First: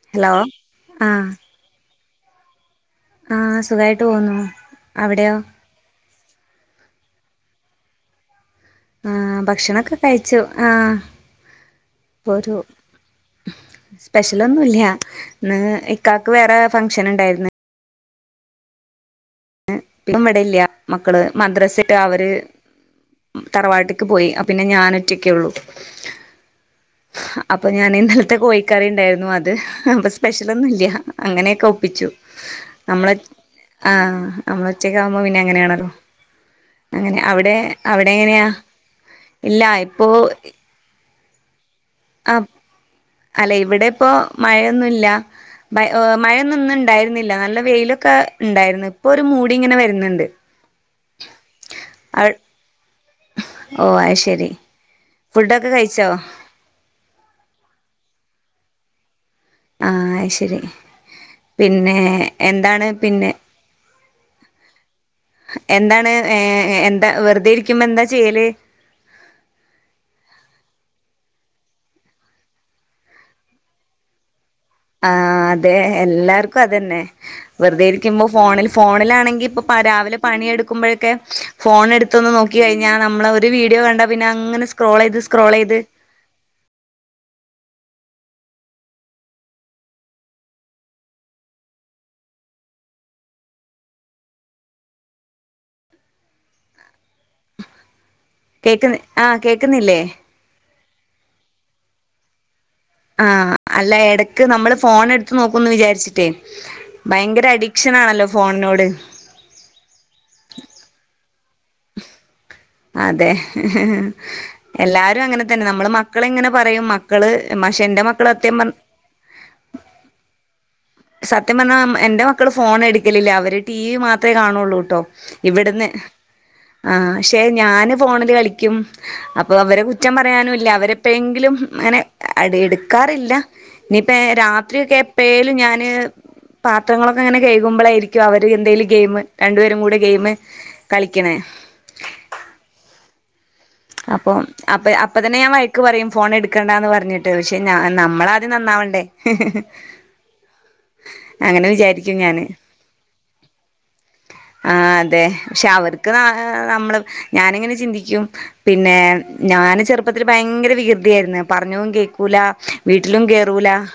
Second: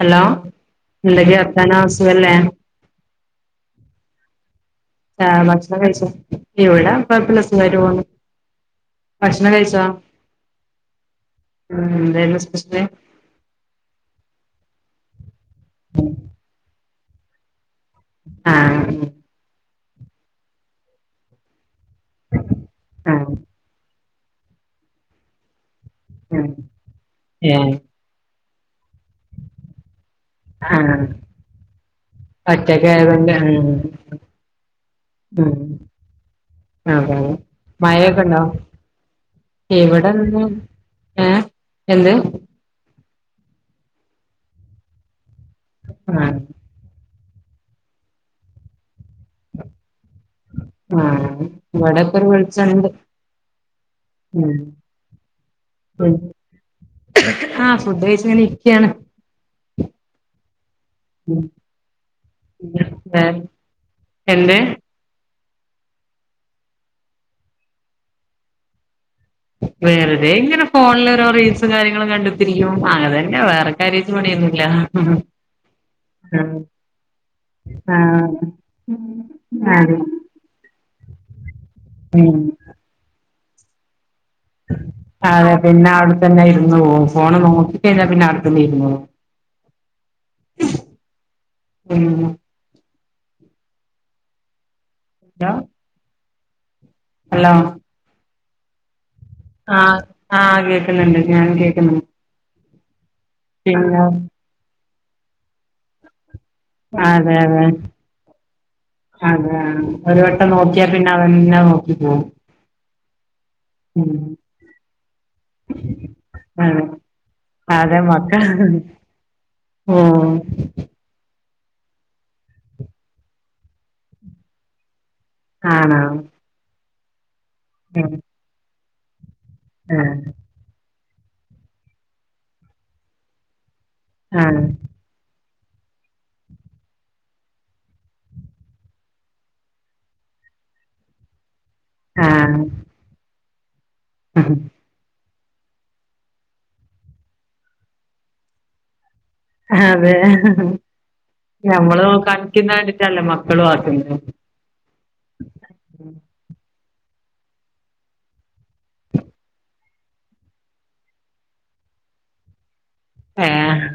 Hello എന്തൊക്കെ വർത്താനം സു സുഖല്ലേ ആ സുഖായിട്ട് പോവുന്നു അവിടെയോ ഇവിടൊപ്പ [unintelligible] ആ ഭക്ഷണൊക്കെ കഴിച്ചു ആ ഉം, ഇപ്പ എന്തായിരുന്നു ഒരു സ്പെഷ്യല് സ്പെഷ്യലൊന്നുംല്ല്യ പിന്നെ ഇക്കാ ക്ക് വേറെ ഫങ്ങ് ക്ഷണം ഉണ്ടായിരുന്നു ആ ടും ഇവിടെ ഇല്ല മക്കള് മദ്രാസയിൽ ട്ട അവര് ആഹ് തറവാട്ട് ക്കെ പോയി പിന്നെ ഞാനൊറ്റൊക്കെ ഉള്ളൂ ആഹ് അപ്പൊ ഏഹ് ഞാൻ ഇന്നലത്തെ കോയി കറി ഉണ്ടായിരുന്നു അത് ബസ് സ്പെഷ്യലൊന്നും ഇല്ല ആഹ് അങ്ങനെയൊക്കെ ഒപ്പിച്ചു ഒറ്റക്ക് നമ്മളെ ആയതുകൊണ്ട് ആഹ് ആ നമ്മളൊറ്റക് ആകുമ്പോ പിന്നെ ഉം അങ്ങനെയാണല്ലോ അങ്ങനെ അതെ അതെ അവിടെ അവിടെ മഴയൊക്കെ ഉണ്ടോ എങ്ങനെയാ ഇല്ല ഇപ്പോ ഇവിടെ ഇന്ന് ഏഹ് എന്ത് അല്ലെ ഇവിടെ ഇപ്പോ മഴയൊന്നും ഇല്ല ബൈ ഒ ആഹ് മഴന്നും ഇന്ന് ഇണ്ടായിരു [unintelligible] നല്ല വെയിലൊക്കെ ഉണ്ടായിരുന്നു ആ ഇവിടെ ഇപ്പരു അവി വെളിച്ചണ്ട് ഓ അത് ശരി ഉം ഫുഡൊക്കെ കഴിച്ചോ ആഹ് ഫുഡ് കഴിച് ഇങ്ങനെ ഇരിക്കാണ് ആ ശരി പിന്നെ എന്താണ് പിന്നെ എന്ത് എന്താണ് ഏ എന്താ വെറുതെ ഇരിക്കുമ്പോ എന്താ ചെയ്യല് വെറുതെ ഇങ്ങനെ ഫോണിൽ ഓരോ റീൽസും കാര്യങ്ങളും കണ്ട് കണ്ട് ഇരിക്കും അങ്ങനെന്നെ വേറെ കാര്യായിട്ട് പണിയൊന്നും ആഹ് അതെ എല്ലാർക്കും അതന്നെ വെറുതെ ഇരിക്കുമ്പോ ആഹ് ഫോണിൽ ഫോണിലാണെങ്കി ഇപ്പൊ പ്പ അതെ രാവിലെ പണിയെടുക്കുമ്പോളൊക്കെ ഫോൺ എടുത്തൊന്ന് ഉം നോക്കി കഴിഞ്ഞാ നമ്മള് [unintelligible] വീഡിയോ കണ്ടാ പിന്നെ അങ്ങനെ സ്ക്രോൾ ചെയ്ത് സ്ക്രോൾ അതെ ചെയ്ത് പിന്നെ അവിടെത്തന്നെ ഇരുന്ന് പോവും ഫോണ് നോ ചെയ്ത പിന്നെ അവിടെ തന്നെ ഇരുന്നോളും മ് ഹലോ ഹലോ കേക്ന്ന് ആ ആ കേൾ കുന്നുണ്ട് നാനും കേൾക്കുന്നു ആ അല്ല എടക്ക് നമ്മള് ഫോ ഫോൺ എടുത്ത് നോക്കുന്നു വിചാരിച്ചിട്ടേ അതെ ഭയങ്കര അതെ അഡിക്ഷൻാണല്ലോ ഫോണിനോട് അതെ ഒരു വട്ടം നോക്കിയാൽ പിന്നെ അതന്നെ നോക്കി പോകും അതെ എല്ലാരും അങ്ങനെ തന്നെ നമ്മള് മക്കളെ ഇങ്ങനെ അതെ പറയും മക്കള് പക്ഷെ അതെ എന്റെ മക്കൾ മക്ക സത്യം പറ ഓഹ് സത്യം പറഞ്ഞാൽ എന്റെ മക്കൾ ഫോൺ എടുക്കലില്ല അവർ ടി വി മാത്രമേ കാണുള്ളൂ ട്ടോ ഇവിടുന്ന് ആണോ ആഹ് ഞാന് ഫോണില് കളിക്കും അപ്പ അവരെ കുറ്റം ആഹ് പറയാനുല്ല അവരെ എപ്പഴെങ്കിലും അങ്ങനെ അട എടുക്കാറില്ല ഇനിയിപ്പ ആഹ് രാത്രി ഒക്കെ എപ്പഴേ ല്ല ഞാൻ ങ്ങനെ പാത്രങ്ങളൊക്കെ അങ്ങനെ കഴകുമ്പോളായിരിക്കും അവര് എന്തെലും ഗെയിമ് രണ്ടുപേരും കൂടെ ഗെയിമ് കളിക്കണേ ആഹ് അപ്പൊ അപ്പ അപ്പ തന്നെ ഞാൻ വഴക്ക് പറയും ഫോൺ എടുക്കണ്ടാന്ന് പറഞ്ഞിട്ട് പക്ഷെ ഞാ നമ്മള് ആദ്യം നന്നാവണ്ടേ അതെ അങ്ങനെ ഞമ്മള് വിചാരിക്കും ഞാന് കാണിക്കുന്ന കണ്ടിട്ടല്ലേ മക്കളും ആക്കുന്നത് ആ അതെ പക്ഷെ അവർക്ക് ന നമ്മള് ഞാനിങ്ങനെ ചിന്തിക്കും പിന്നെ ഞാന് ചെറുപ്പത്തില് ഭയങ്കര വികൃതിയായിരുന്നു പറഞ്ഞും കേൾക്കൂല വീട്ടിലും കേറൂല ഏഹ്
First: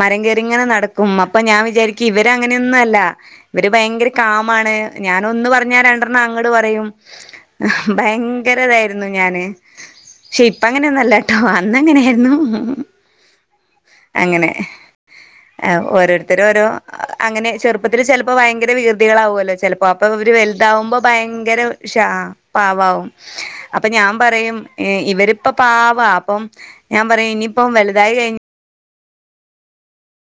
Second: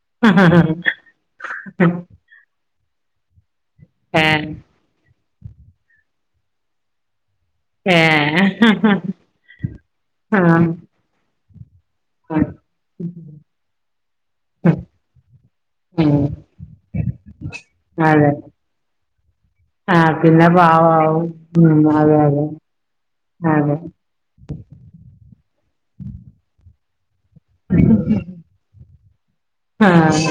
മരം കയറിങ്ങനെ നടക്കും അപ്പൊ ഞാൻ വിചാരിക്കും ഇവരങ്ങനെ ഇന്നല്ല ഇവര് ഭയങ്കര ഏഹ് കാമാണ് ഞാൻ ഒന്ന് പറഞ്ഞാ രണ്ടെണ്ണം അങ്ങട് പറയും ഏഹ് ഭയങ്കര വേ ന്നു ഞാന് പക്ഷെ ഇപ്പ ആഹ് അങ്ങനെന്നൊല്ല ട്ടോ അന്നങ്ങനെയായിരുന്നു അങ്ങനെ ആ ഉം ഓരോരുത്തരും ഓരോ അങ്ങനെ ചെറുപ്പത്തില് അതെ ചെലപ്പോ ഭയങ്കര വികൃതികളാവല്ലോ ചെലപ്പോ അപ്പൊ ആഹ് ഇര് പിന്നെ വലുതാവുമ്പോ പാവാവും ഭയങ്കര ഉം ഉഷാ അതെ അതെ പാവാവും അതെ ആഹ് അപ്പൊ ഞാൻ പറയും ഇവരിപ്പൊ പാവാ അപ്പം ഞാൻ പറയും ഇനിയിപ്പ വലുതായി കഴിഞ്ഞു ആഹ്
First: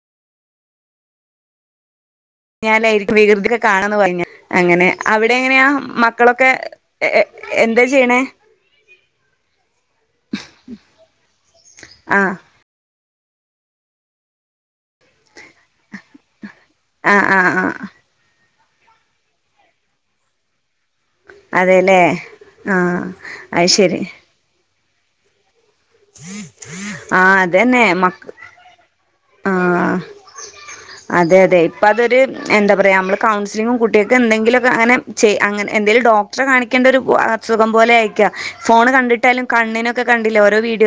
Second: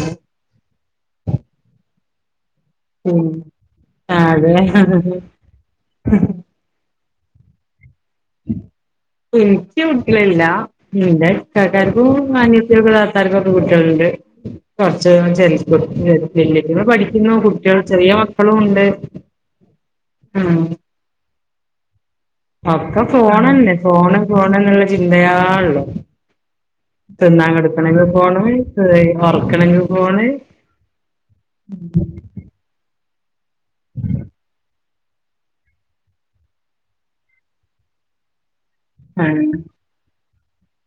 ഞാനായിരിക്കും ഉം വികൃതിയൊക്കെ കാണന്ന് പറഞ്ഞ് അങ്ങനെ അതെ അവിടെ എങ്ങനെയാ മക്കളൊക്കെ എ എ എന്താ ചെയ്യണേ [inaudible] ൻക്ക് കുട്ടികളില്ല ആഹ് ത്താര്ക്കൊക്കെകുട്ടികൾുണ്ട് കൊറച്ച് [unintelligible] വല്യയ്റ്റള് ആഹ് പഠിക്കുന്നു ആഹ് ആഹ് കുട്ടികൾ ചെറിയ മി പ്പളും ഉണ്ട് ഉം അതേല്ലേ ഒക്കെ ഫോണല്ലേ? ഫോണ് ഫോണേ ചിന്തയ്യാള്ളു. തിന്നാ കെട്ക്കണെങ്കിൽ ഫോണ് വേണം. ഈഹ് ആ. അതെ അതെ, ഇപ്പതൊരു എന്താ പറയാ അമ്മള് കൗൺസ് ലിങ്ങും കുട്ട്യേക്കെന്തെങ്കിലൊക്കെ അങ്ങനെ ചെയ്യ് അങ്ങനെ, എന്തേലും ഡോക്ടറെ കാണിക്കേണ്ടൊരു അസുഖം പോലെ ആയിരിക്കാ ഫോണ് കണ്ടിട്ടായാലും കണ്ണിനൊക്കെ കണ്ടില്ലേ ര വീട്ട്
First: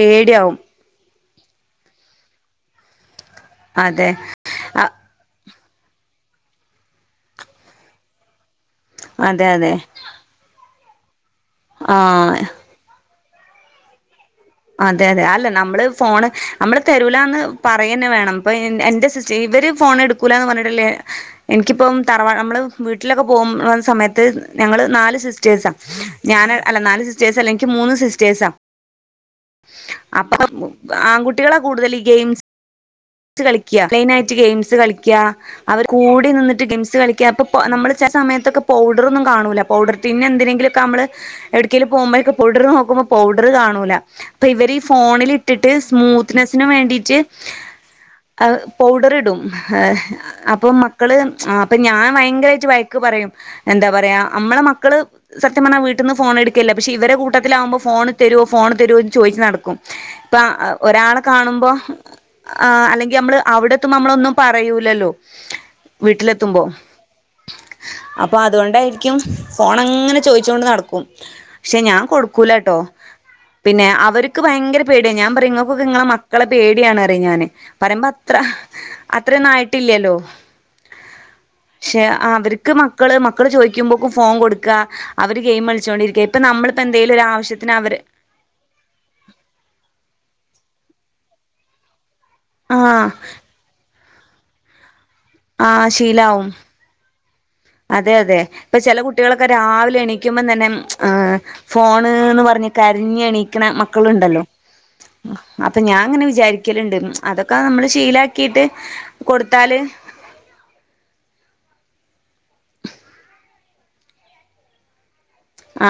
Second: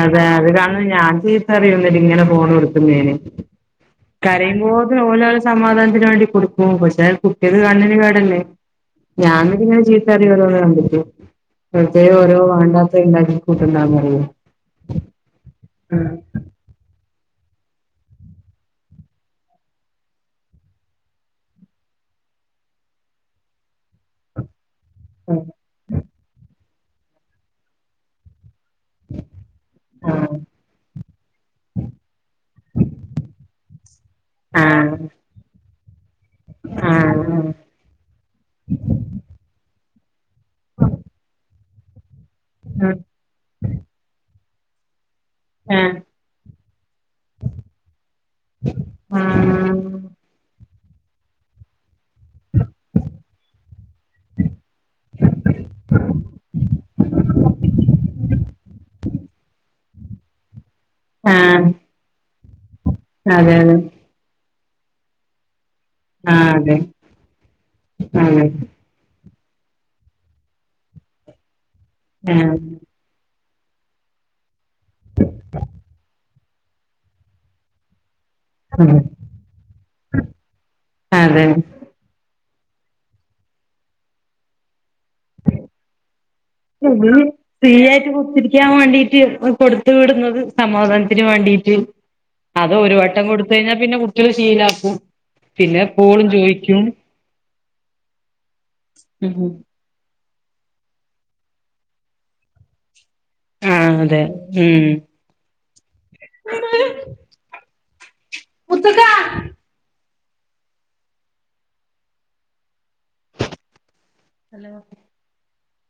അതെ അത് കാണ്ന്ന ഞാൻ ചീത്തറിയും ഇവരിങ്ങനെ ഫോണ് വിളി ക്ക്ന്നേന് അതെ അ കരയുമ്പോത്തിന് ഓല സമാധാനത്തിന് വേണ്ടി കൊടുക്കും. പക്ഷേ കുട്ടിയേക്ക് കണ്ണിന് കേടല്ലേ? ഞാൻ അതെ അതെ ഇതിങ്ങനെ ചീത്തറയും [unintelligible] [unintelligible] വെർതേ ആഹ് ഓരോ വാണ്ടാത്ത ഇണ്ടാക്കി [unintelligible] റിയോ? അതെ അതെ അല്ല നമ്മള് ഫോണ് നമ്മള് തരൂൽ ല്ലാന്ന് പറയന്ന വേണം. ഇപ്പ എന്റെ സിച്ച് ഇവര് ഫോണ് എടുക്കൂല്ലാന്ന് പറഞ്ഞിട്ടില്ലേ എനിക്കിപ്പം തറവാ നമ്മള് വീട്ടിലൊക്കെ പോന്ന സമയത്ത് ഞങ്ങള് നാല് സിസ്റ്റേഴ്സാ. ഞാന് അല്ല നാല് സിസ്റ്റേഴ്സല്ല. ഇനിക്ക് മൂന്ന് സിസ്റ്റേഴ്സാ. അപ്പ, ആഹ് ആൺകുട്ടികളാ കൂടുതലീ ഗെയിംസ് റ്റ് കളിക്കാ. ക്ലെയ്മായിറ്റ് ഗെയിംസ് കളിക്കാ അവര് കൂട് ട് നിന്നിട്ട് ഗെയിംസ് കളിക്കാ. ആഹ് അപ്പപ്പോ നമ്മള് ചെല സമയത്തൊക്കെ പൗഡറൊന്നും കാണൂല്ല. പൗഡർ പിന്നെന്ത്‌ ന്തിങ്കിലൊക്കെ അമ്മള് ഏട്ക്കേലും പോമ്പഴേക്കും പൗഡറു നോക്കുമ്പോ പൗഡറു കാണൂല്ല ഇപ്പവരീ ഫോണി ലിട്ടിട്ട് ആഹ് ആഹ് സ്മൂത്ത്നെസ്സിന് വേണ്ടീട്ട് ഔ പൗഡറിടും. ഹാ ആഹ് അപ് പ്പം മക്കള്, അപ്പൊ ഞാ ഭയങ്കരായിട്ട് വയക്ക് പറയും എന്താ പറയാ നമ്മടെ മ മക്കള് സത്യം പറഞ്ഞാൽ വീട്ടീന്ന് ഫോൺ എടുക്കില്ല. പക്ഷേ ഇവരുടെ കൂട്ടത്തിലാവുമ്പോ ഫോൺ തരോ ഫോൺ തരോ ചോദിച്ച് നടക്കും ഇപ്പ ഒരാളു ആഹ് ആഹ് കാണുമ്പോ ആ അല്ലെങ്കി നമ്മള് അതെ അതെ അവിടത്തുമ്പം നമ്മളൊന്നും പറ കഴിയൂലല്ലോ ആഹ് വീട്ടിലെത്തുമ്പോ അതെ അപ്പൊ അതെ അതുകൊണ്ടായിരിക്കും ഫോൺ അങ്ങനെ ചോയിച്ചു കൊണ്ട് നടക്കും പക്ഷെ ഞാൻ ആഹ് കൊടുക്കൂലട്ടോ പിന്നെ അവരക്ക് ഭയങ്കര പേടിയാ ഞാൻ പറയും നിങ്ങക്കൊക്കെ നിങ്ങളാ മ മക്കളേ പേടിയാണ് [unintelligible] ഞാന് പറയമ്പ അത്ര അതെ അത്രന്നായിട്ടില്ലല്ലോ അതെ ക്ഷെ ആ അവര് ക്ക് മക്കള് മക്കള് ചോദിക്കുമ്പോക്കും ഫോൺ കൊടുക്കാ ഒരു [unintelligible] ആവശ്യത്തിന് അവര് ഫ്രീയായിട്ട് [unintelligible] ഇരിക്കാൻ വേണ്ടീട്ട് കൊടുത്ത് വിടുന്നത് സമാധാനത്തിന് വേണ്ടീട്ട് അത് ഒരു ആഹ് വട്ടം കൊടുത്ത് കഴിഞ്ഞാൽ പിന്നെ എനിക്കൊരു ശീലാക്കും പിന്ന ആഹ് എപ്പോഴും ശീലാവും ചോയിക്കും അതെ അതെ ഇപ്പൊ ചെല കുട്ടികളൊക്കെ രാവിലെ എണീ കുമ്പോൾ തന്നെ ആഹ് ഫോൺന്ന് പറഞ്ഞ് കര [unintelligible] എണീക്കണ ആഹ് അതെ മക്കളുണ്ടല്ലോ ഉം ഇപ്പ ഞാങ്ങനെ വിചാരിക്കലുണ്ട് അതൊക്കെ നമ്മള് ശീല കേട്ടു മുത്തക്കാ കൊടുത്താല് ഹലോ ആ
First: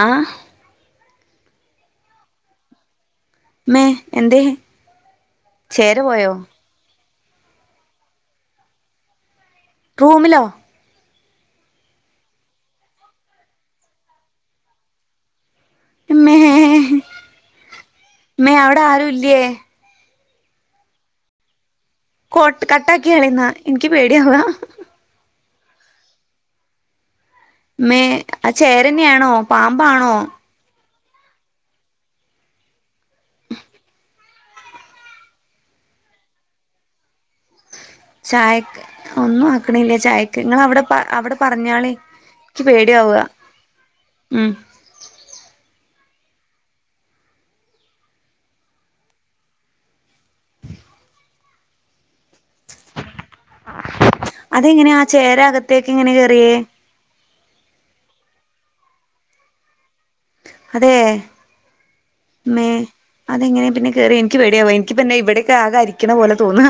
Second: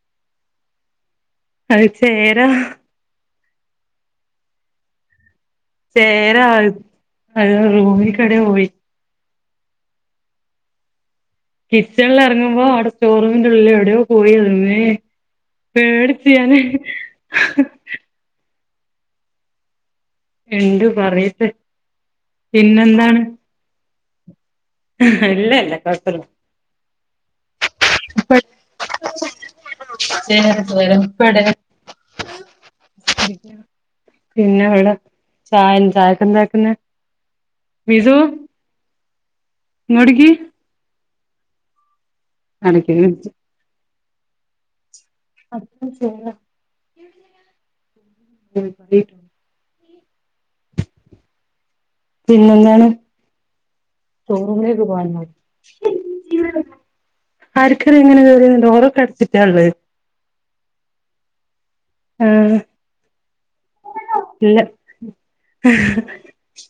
അത് ചേരാ മ്മേ എന്തേ ചേര [unintelligible] ഒരു റൂമികൂടെ പോയി റൂമിലോ കിച്ചണില് എർങ്ങുമ്പോ അവിടെ സ്റ്റോറൂമിന്റെ ഉള്ളില് എവിടെയോ പോയത് ഇമ്മേ മ്മേ പേടിച്ച് ഞാന് ടാരുല്യേ ഇണ്ട് പറയട്ട കൊട്ട് കട്ടാക്യാണി ന്ന ഇൻ ക് പേടിയാവ [unintelligible] മേ ആ ചേരന്യാണോ പാമ്പാണോ വെടെ പിന്നെ വ [unintelligible] ചായിൻ ചായക്കെന്താക്കുന്നേ ചായക്ക് ഒന്നും ആക്ക്ണില്ല ഇങ്ങോട്ടേക്ക് ചായക്ക് ഇങ്ങളെ അവിടെ പ അവിടെ പറഞ്ഞാളി ക്ക് പേട്യാവ ഉം [unintelligible] പിന്നെന്താണ് അതെങ്ങനെയാ ആ ചേര അകത്തേക്ക് ഇങ്ങനെ കേറിയേ [unintelligible] ആര്ക്കറിയ എങ്ങനെ കേറിയേ ഡോറൊക്കെ അട്ച്ചിട്ടാ ള്ളേ അതെ ആഹ് മേ അതെങ്ങനെ പിന്നെ കേറി ഇൻക്ക് ഇല്ല പേട്യാവ ഇൻക്ക് പിന്നെ ഇബടെക്കെ ആകെ അരിക്കണ പോലെ തോന്ന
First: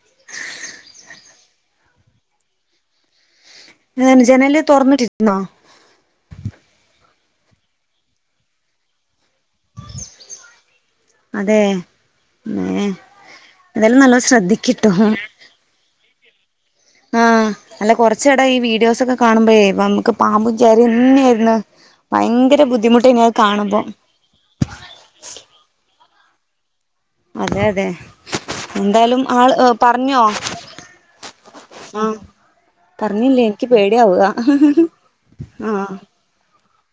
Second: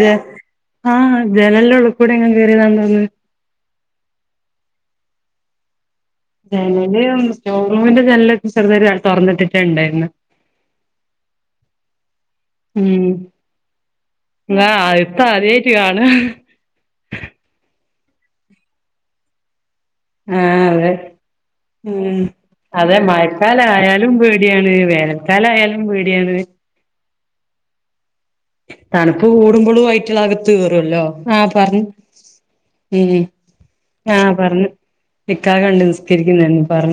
ജ ആഹ് ജനലിന്റെ ഉള്ളി കൂടെ ങ്ങനെ കേറിയതാതോന്ന് ഏ തന്നെ ജനല് തൊർന്നിട്ടിരുന്നോ ജനല് സ്റ്റോർറൂമിന്റെ ജനല് ചെറുതായിട്ട് തൊർന്നിട്ടി ട്ട്ണ്ടായിര്ന്ന് അതെ മ്മേ ഉം ഏതായാലും നല്ലോം താ ശ്രദ്ധിക്കിട്ടോ അകത്താദ്യായിട്ട് കാ ഹ് ആ അല്ല കൊർച്ചെടായി ഈ വീഡിയോസ് ഒക്കെ കാണുമ്പഴേ നമുക്ക് ആ പാമ്പും അതെ ചേരന്നെയായിരുന്നു ഉം ഭയങ്കര അതെ ബുദ്ധിമുട്ടേനി അത് കാണുമ്പോ മഴക്കാലയാലും പേട്യാണ് വേനൽക്കാലയാലും പേടി ടിയാണ് അതെ യതെ തണ്പ്പ് കൂടുമ്പളും അയ്റ്റള് അകത്ത് കേറൊല്ലോ ആ പർഞ്ഞ് ആഹ് ഉം പറഞ്ഞില്ലേ എനിക്ക് ആ പേടിയാവുക പറഞ്ഞ് ഇക്കാക്ക ണ്ട് ആഹ് നിസ്കരിക്കുന്നെ പർ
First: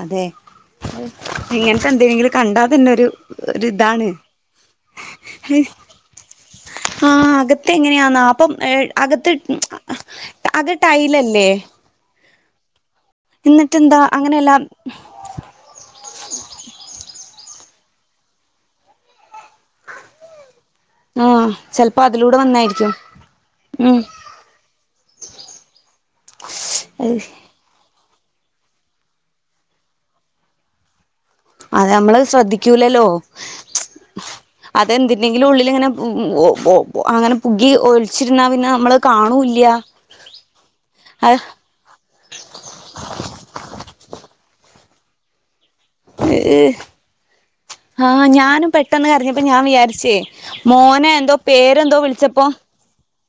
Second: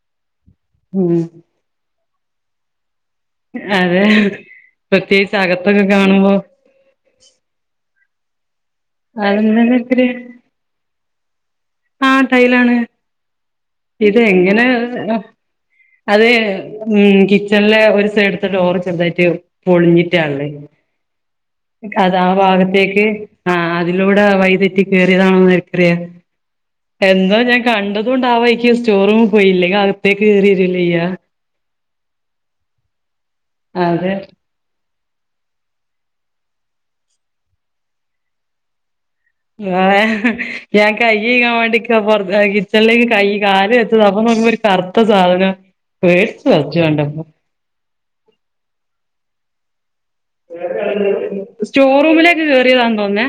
അതെ ഇങ്ങനത്തെ ന്തെങ്കിലും കണ്ടാ തന്നൊരു അതെ പ്രത്യേകിച്ച് അകത്തൊക്കെ കാണുമ്പോ ഏ അകത്ത് അതെന്താന്നൊക്കൊരു അകം ടൈലല്ലെ ആഹ് ടൈലാണ് എന്നിട്ടന്താ ഇത് അങ്ങനെ എല്ലാം എങ്ങനെ അത് ഉ കിച്ചൺ ലെ ഒരു സൈഡടുത്തെ ടൂർ ചെറുതായിട്ട് പൊളിഞ്ഞിട്ടാ ഉള്ളത് ആഹ ചെൽപ്പോ അതിലൂടെ വന്നായിരിക്കും ആ ഉം അതിലൂടെ വൈതെറ്റി കേയറിയതാണോ ആർക്കറിയാം എന്താ ഞാൻ കാ കണ്ടതോണ്ടവായിക്കും സ്റ്റോർറൂമിൽ പോയി ഇല്ലെങ്കിൽ അകത്തേക്ക് കേറി വരുവലാ ചെയ്യ അതെ നമ്മള് ശ്രദ്ധിക്കൂലല്ലോ അതെ അതെന്തിണ്ടെങ്കിലും ഉള്ളില ഇങ്ങനെ ഉ ഒ ഒ അങ്ങനെ പുകി ഒളിച്ചിരുന്നാൽ പിന്നെ നമ്മള് കാണൂല്ല ആ ഞാൻ കൈ അഹ് കഴുകാൻ വേണ്ടി പുറ കിച്ചണിലേക്ക് കൈ കാല് എ തുറന്ന കുമ്പം കറത്ത സാധനം പേടിച്ചു ഏ വിറച്ചു കണ്ടപ്പോ ആഹ് ഞാനും പെട്ടെന്ന് അറിഞ്ഞപ്പ ഞാൻ വിചാരിച്ച് [inaudible] മോനെ എന്തോ സ്റ്റോർ പേരെന്തോ റൂമിലേക്ക് വിളിച്ചപ്പോ കേറിയതാന്ന് തോന്നുന്നേ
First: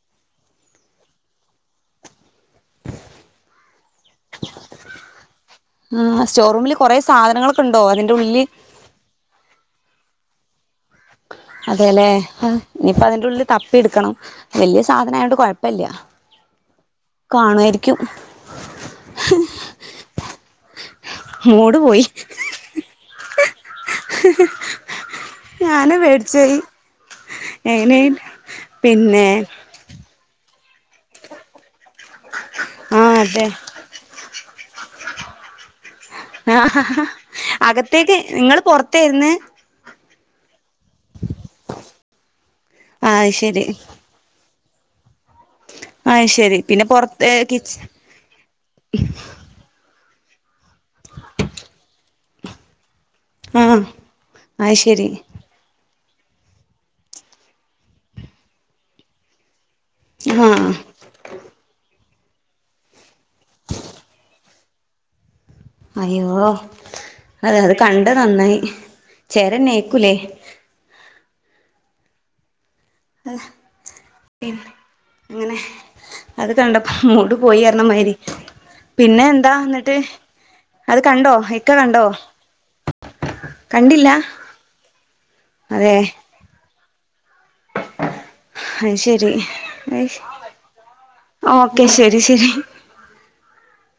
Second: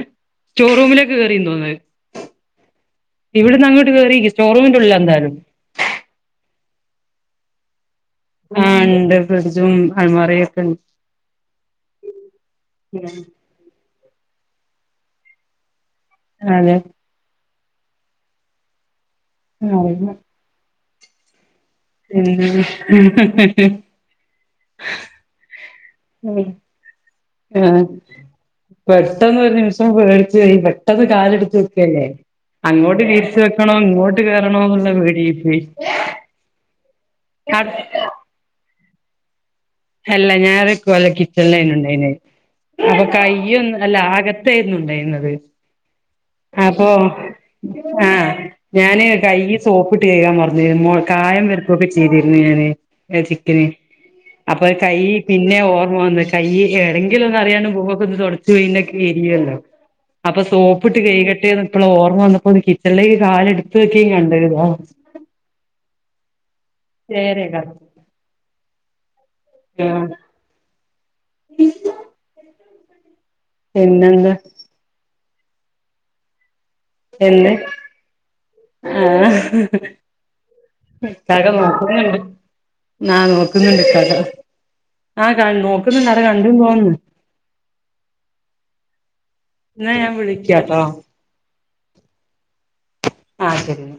സ്റ്റോർ റൂമിലെക്ക് കേയറിന്ന് തോന്നുന്നത് ഇവിടന്ന് അങ്ങോട്ട് കേറി രിക്ക് സ്റ്റോറൂമിന്റെ ഉള്ളിൽ എന്തായാലും കുറെേ സാധനങ്ങൾ ഒകെ ഉണ്ടോ അതി ആ ണ്ട് ഫ്രിഡ്ജും അൽമാറയൊക്കെണ്ട് അതെല്ലെ ഇനിയിപ്പോ അതിന്റെ ഉള്ളിൽ തപ്പി എടുക്കണം വല്യ സാധനായോണ്ട് കുഴപ്പല്യ അതെ കാണായിരിക്കും ആ അതന്നെ മൂട് പോയി ഉ ഞാന് പേടിച്ചോയി ആ എങ്ങനെ [inaudible] പിന്നെ പെട്ടെന്ന് ഒരു നിമിഷം പേടി [inaudible] പെട്ടെന്ന് കാല് എടുത്ത് വെക്കല്ലേ അങ്ങോട്ട് ആഹ് തിരിച്ച് അതെ വെക്കണോ ഇങ്ങോട്ട് കേർ [unintelligible] ആഹ അകത്തേക്ക് നിങ്ങള്പുറ അകത്താ രന്ന് അല്ല ഞാറ് വല്ല കിച്ചൺലേയ്ര്ന്ന്ണ്ടായിരുന്ന് അപ്പൊ അത് ശരി കയ്യൊന്ന് അല്ല അകത്ത് പ്പയിരുന്നുണ്ടായിുന്നത് അത് ശരി പിന്നെ അപ്പൊ പൊറത്ത് കിച്ച് ആഹ ഞാന് കയ്യ് സോപ്പിട്ട് തെയ്യമാർ ദേവിമോൾ കായം വെറുക്കുക്കെ ചെയ്തി ന്ന്ങ്ങനെ ഏ ചിക്കന് ആഹ് പ്പഹ് അത് കൈ ശരി പിന്നെ ഓ ഓർമ്മ വന്ന് കൈ ഏടെങ്കിലൊന്ന് അറിയണ്ട് മുഖൊക്കെ ഒന്ന് തൊടച്ച് വിന്നെ ക്കെ എരിയല്ലോ അപ്പൊ ആഹ് സോപ്പിട്ട് കൈകട്ടെന്ന് ഇപ്പള ഓ [unintelligible] വന്നപ്പോത് കിച്ചൺലേക്ക് കാല് എടുത്ത് വെക്കേ കണ്ടര് അയ്യോ അതെ അത് കണ്ട നന്നായി ചേര ആഹ് നേക്കൂലേ [unintelligible] അഹ് പിന്നെന്താ ഇ അങ്ങനെ അത് കണ്ടപ്പോ മൂട് എന്ത് പോയി പറഞ്ഞമാതിരി ആ പിന്നെ എന്താ എന്നിട്ട് അത് കണ്ടോ ഒട്ടാകെ ഇക്ക കണ്ടോ നോക്കുന്നേള്ളൂ ന്ന നോക്കുന്നുണ്ട് കണ്ടില്ല ഇത്താത ആ കാൺ നോക്കുന്നുണ്ട് അടെ കണ്ട് തോന്നുന്നു അഹ് ശരി എന്നാ അയ് ഞാൻ വിളിക്കാട്ടോ ഓ ഓക്കെ ശരി ശരി ആ ശരി